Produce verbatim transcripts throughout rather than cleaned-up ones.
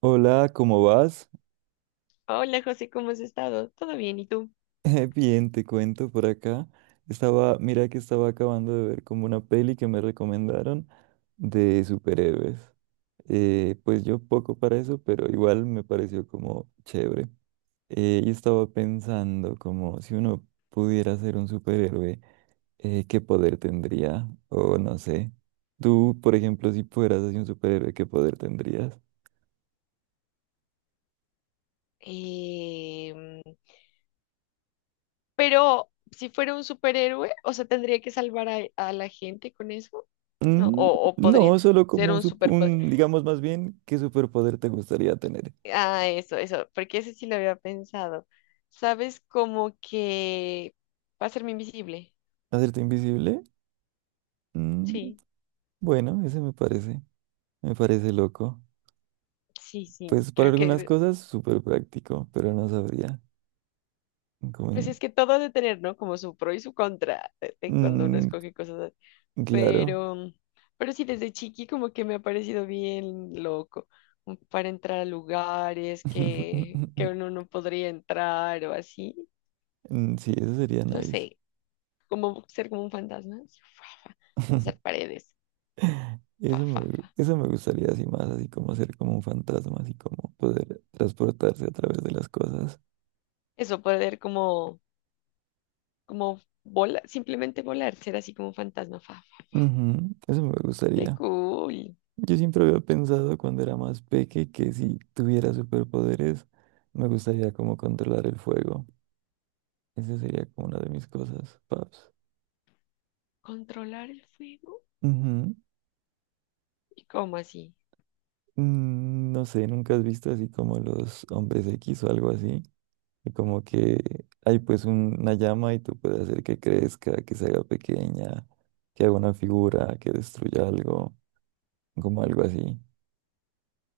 Hola, ¿cómo vas? Hola José, ¿cómo has estado? ¿Todo bien? ¿Y tú? Eh, Bien, te cuento por acá. Estaba, mira que estaba acabando de ver como una peli que me recomendaron de superhéroes. Eh, pues yo poco para eso, pero igual me pareció como chévere. Eh, y estaba pensando como si uno pudiera ser un superhéroe, eh, ¿qué poder tendría? O no sé. Tú, por ejemplo, si fueras así un superhéroe, ¿qué poder tendrías? Em, pero si fuera un superhéroe, o sea, tendría que salvar a, a la gente con eso, ¿no? Mm, O, o podría no, solo ser como un, un sup- superpoder. un, digamos más bien, ¿qué superpoder te gustaría tener? Ah, eso, eso, porque ese sí lo había pensado. ¿Sabes? Como que va a serme invisible. ¿Hacerte invisible? Mm, Sí, bueno, ese me parece, me parece loco. sí, sí, Pues para creo algunas que, cosas súper práctico, pero no sabría. Como pues en- es que todo ha de tener, ¿no? Como su pro y su contra de- de cuando uno Mm, escoge cosas claro. pero, pero sí, desde chiqui como que me ha parecido bien loco mm, para entrar a lugares que, que uno no podría entrar o así, Mm, sí, eso sería no nice. sé, como ser como un fantasma, así, fa, fa, hacer paredes, fa, Eso me, fa, gu- fa. eso me gustaría así más, así como ser como un fantasma, así como poder transportarse a través de las cosas. Eso, poder como, como volar, simplemente volar, ser así como un fantasma, fa, fa. Ujú, eso me Qué gustaría. cool. Yo siempre había pensado cuando era más peque que si tuviera superpoderes me gustaría como controlar el fuego. Esa sería como una de mis cosas, paps. Controlar el fuego. Ujú. ¿Y cómo así? Mm, no sé, ¿nunca has visto así como los hombres X o algo así? Y como que hay pues un- una llama y tú puedes hacer que crezca, que se haga pequeña, que haga una figura, que destruya algo, como algo así.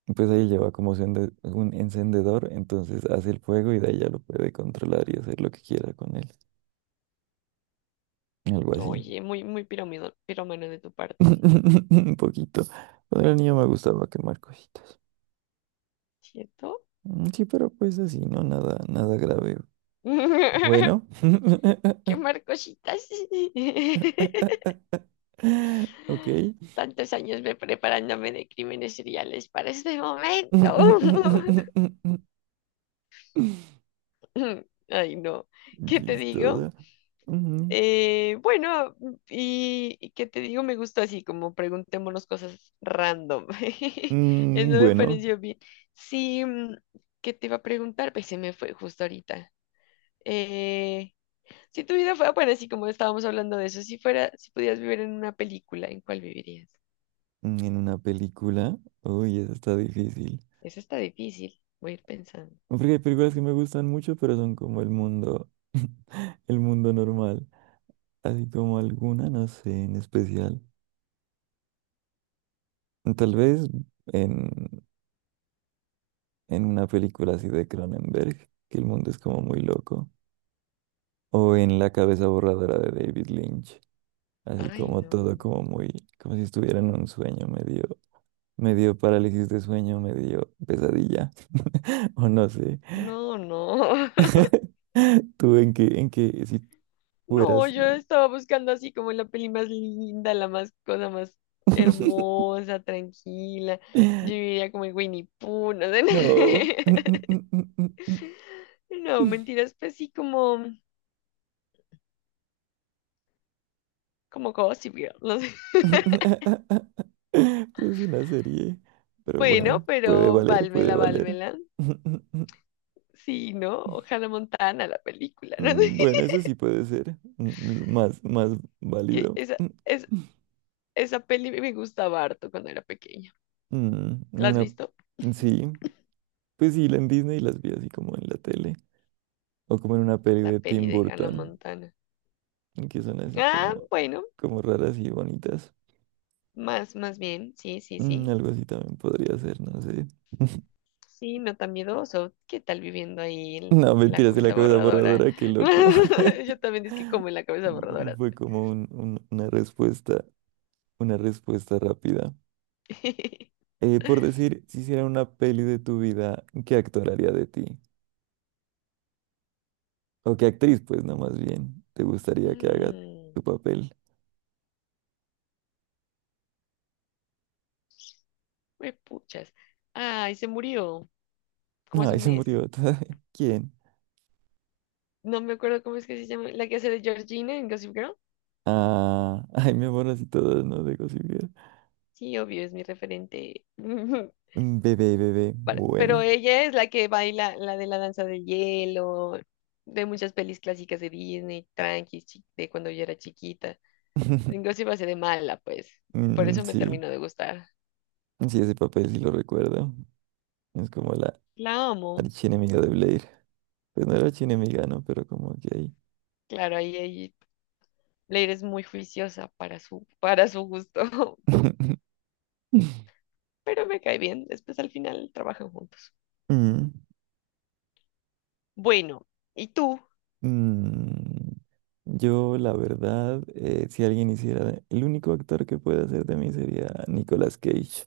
Y pues Mm. ahí lleva como su un encendedor, entonces hace el fuego y de ahí ya lo puede controlar y hacer lo que quiera con él. Algo así. Oye, muy, muy piromido- pirómano de tu parte, Un poquito. Cuando era niño me gustaba quemar cositas. ¿cierto? Mm, sí, pero pues así, no nada, nada grave. Bueno. Quemar cositas. Ok. Tantos años me preparándome de crímenes seriales para este momento. Ay, no. ¿Qué te digo? Chistosa. Ujú. Eh, bueno, y, y qué te digo, me gustó así, como preguntémonos cosas random. Eso Mm, me bueno, pareció bien. Sí, mm, ¿qué te iba a preguntar? Pues se me fue justo ahorita. Eh, si tu vida fuera, bueno, así como estábamos hablando de eso, si fuera, si pudieras vivir en una película, ¿en cuál vivirías? en una película. Uy, eso está difícil. Eso está difícil. Voy a ir pensando. No, porque hay películas que me gustan mucho, pero son como el mundo, el mundo normal. Así como alguna, no sé, en especial. Tal vez en, en una película así de Cronenberg, que el mundo es como muy loco. O en La cabeza borradora de David Lynch. Así Ay, como todo no. como muy, como si estuviera en un sueño, medio, medio parálisis de sueño, medio pesadilla. O no sé. No, no. ¿Tú en qué, en qué, si No, fueras? yo estaba buscando así como la peli más linda, la más cosa más hermosa, tranquila. Yo diría como en Winnie Pooh, no sé. No. No, mentiras, pues sí, como, como Gossip Girl, no sé. Es una serie. Pero Bueno, bueno, puede pero valer, puede válmela, valer. válmela. Sí, ¿no? Ojalá Montana, la película, ¿no? Mm, bueno, eso sí puede ser, mm, mm, más, más Que válido. esa, Mm, es, esa peli me gustaba harto cuando era pequeña. mm, ¿La has Una, visto? sí, pues sí, la en Disney las vi así como en la tele. O como en una peli La de peli Tim de Hannah Burton, Montana. que son así Ah, como, bueno, como raras y bonitas. más, más bien, sí, sí, Mm, sí. algo así también podría ser, no sé. Sí, no tan miedoso. ¿Qué tal viviendo ahí en No, la mentiras, de la cabeza cabeza borradora? borradora, qué loco. Yo también es que como en la cabeza borradora. Fue como un- un- una respuesta, una respuesta rápida. Eh, por decir, si hiciera una peli de tu vida, ¿qué actor haría de ti? O qué actriz, pues, no, más bien, te gustaría que haga Mm, tu papel. me puchas. Ay, se murió como hace Ay, un se mes. murió. ¿Quién? No me acuerdo cómo es que se llama. La que hace de Georgina en Gossip Girl. Ah, ay, mi amor, así todas, no dejo sin ver. Sí, obvio, es mi referente. Mm, bebé, bebé, para- Pero bueno. ella es la que baila la de la danza de hielo, de muchas pelis clásicas de Disney, tranquis, chi- de cuando yo era chiquita. Inclusive hace de mala, pues. Por Mm, eso me sí, terminó de gustar. sí, ese papel sí lo recuerdo. Es como la La amo. archienemiga de Blair. Pues no era chinemiga, ¿no? Pero como que ahí. Claro, ahí, ahí Leire es muy juiciosa para su, para su gusto, pero me cae bien. Después al final trabajan juntos. Mm, Bueno, ¿y tú? mm. Yo, la verdad, eh, si alguien hiciera, el único actor que puede hacer de mí sería Nicolas Cage.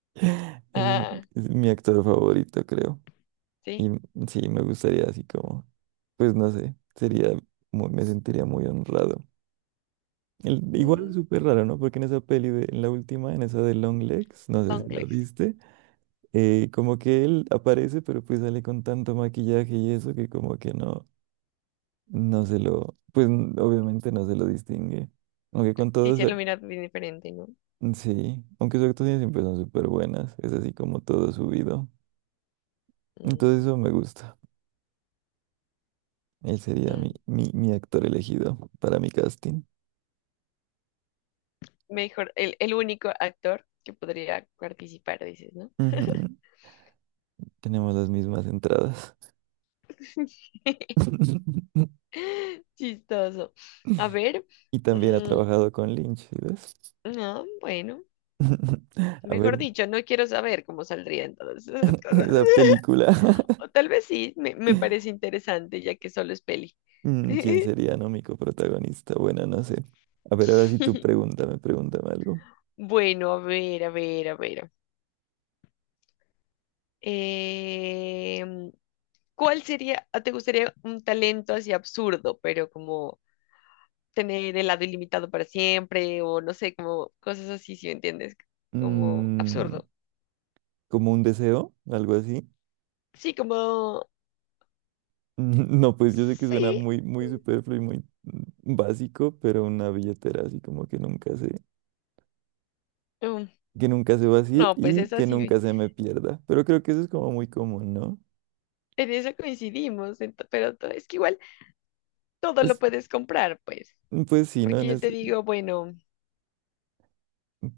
Es, Ah, es mi actor favorito, creo. Y sí. m- sí, me gustaría así como, pues no sé, sería, muy- me sentiría muy honrado. El, igual es Mm, súper raro, ¿no? Porque en esa peli de, en la última, en esa de Long Legs, no sé long si la legs. viste, eh, como que él aparece, pero pues sale con tanto maquillaje y eso que como que no, no se lo, pues n- obviamente no se lo distingue. Aunque con Sí, todos, se lo mira bien diferente, ¿no? sí, aunque sus actuaciones siempre son súper buenas, es así como todo subido. Entonces Mm, eso me gusta. Él sería mi, mm. mi, mi actor elegido para mi casting. Mejor, el, el único actor que podría participar, dices, ¿no? Ujú, tenemos las mismas entradas. Chistoso. A ver, Y también ha mm, trabajado con Lynch, ¿sí ves? no, bueno, A ver, mejor dicho, no quiero saber cómo saldrían todas esas cosas. esa película. O tal vez sí, me, me parece interesante, ya que solo es peli. Mm, ¿quién sería, no, mi coprotagonista? Bueno, no sé. A ver, ahora sí tú pregúntame, pregúntame algo. Bueno, a ver, a ver, a ver. Em, ¿Cuál sería, ah, te gustaría un talento así absurdo, pero como tener helado ilimitado para siempre o no sé, como cosas así, si me entiendes, como Mm, absurdo? ¿como un deseo? ¿Algo así? Sí, como, Mm, no, pues yo sé que suena sí, muy, muy superfluo y muy mm, básico, pero una billetera así como que nunca se, mm, que nunca se vacíe no, pues y es que así, nunca se me pierda. Pero creo que eso es como muy común, ¿no? en eso coincidimos, ento- pero to- es que igual todo lo Es, puedes comprar, pues, mm, pues sí, ¿no? porque En yo te ese- digo, bueno,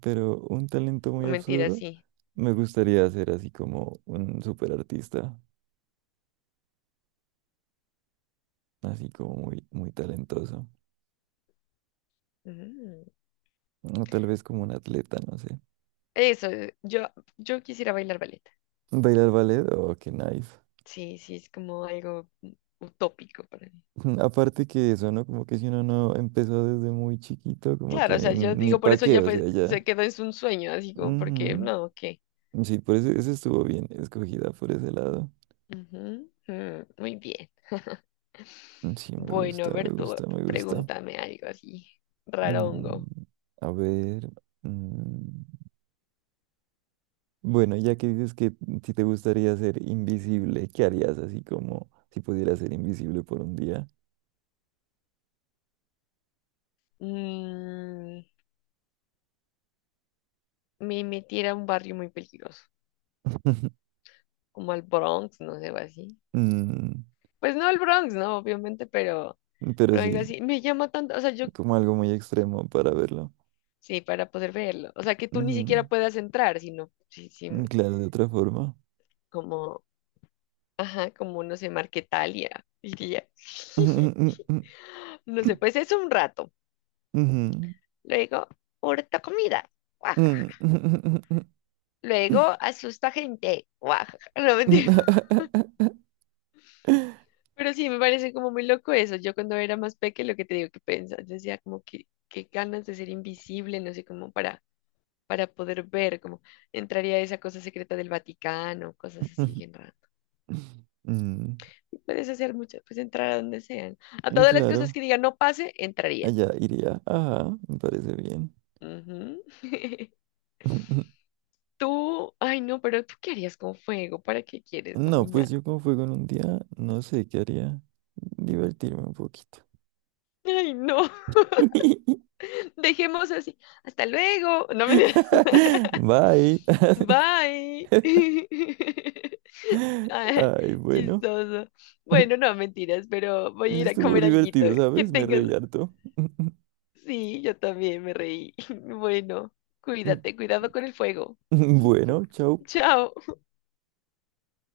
pero un talento muy no mentira, absurdo. sí. Me gustaría ser así como un superartista, así como muy, muy talentoso. Mm. O tal vez como un atleta, no sé. Eso, eh, yo, yo quisiera bailar ballet. Bailar ballet, oh, qué nice. Sí, sí, es como algo mm, utópico para mí. Aparte que eso, ¿no? Como que si uno no empezó desde muy chiquito, como que Claro, o sea, yo ni digo, por pa' eso qué, ya o fue, sea, ya. se quedó en un sueño, así como, porque no, ¿qué? Ujú. Sí, por eso, eso estuvo bien escogida por ese lado. Ujú, mm, muy bien. Mm, sí, me Bueno, a gusta, me ver tú, gusta, me gusta. pregúntame algo así, rarongo. Mm, a ver. Mm, bueno, ya que dices que si te gustaría ser invisible, ¿qué harías así como si pudieras ser invisible por un día? Mm, me metiera a un barrio muy peligroso, como al Bronx, no sé, o así. Mm, Pues no al Bronx, no, obviamente, pero, pero pero algo sí, así. Me llama tanto, o sea, yo, como algo muy extremo para verlo. sí, para poder verlo. O sea, que tú ni Ujú, siquiera puedas entrar, sino, sí, sí, mm, claro, de otra forma. como, ajá, como, no sé, Marquetalia, diría. Ujú, No sé, pues es un rato. ujú, Luego, ahorita comida. ujú, Luego asusta gente. Guajaja. No, ujú. mentira. Pero sí, me parece como muy loco eso. Yo cuando era más pequeña lo que te digo que pensaba, decía como que qué ganas de ser invisible, no sé, como para, para poder ver, como entraría a esa cosa secreta del Vaticano, cosas así bien raras. Mm, Puedes hacer mucho, pues entrar a donde sean. A y todas las cosas claro, que digan no pase, entraría. allá iría. Ajá, me parece bien. Ujú. Tú, ay no, pero tú qué harías con fuego, ¿para qué quieres No, pues dominar? yo como fue con un día, no sé qué haría. Divertirme un poquito. Ay no, dejemos así. Hasta luego. No me Bye. Bye. Ah, Ay, bueno. chistoso. Bueno, no, mentiras, pero voy a ir a Estuvo comer alguito. divertido, Que ¿sabes? Me tengas. reí harto. Sí, yo también me reí. Bueno, cuídate, cuidado con el fuego. Bueno, chao. Chao.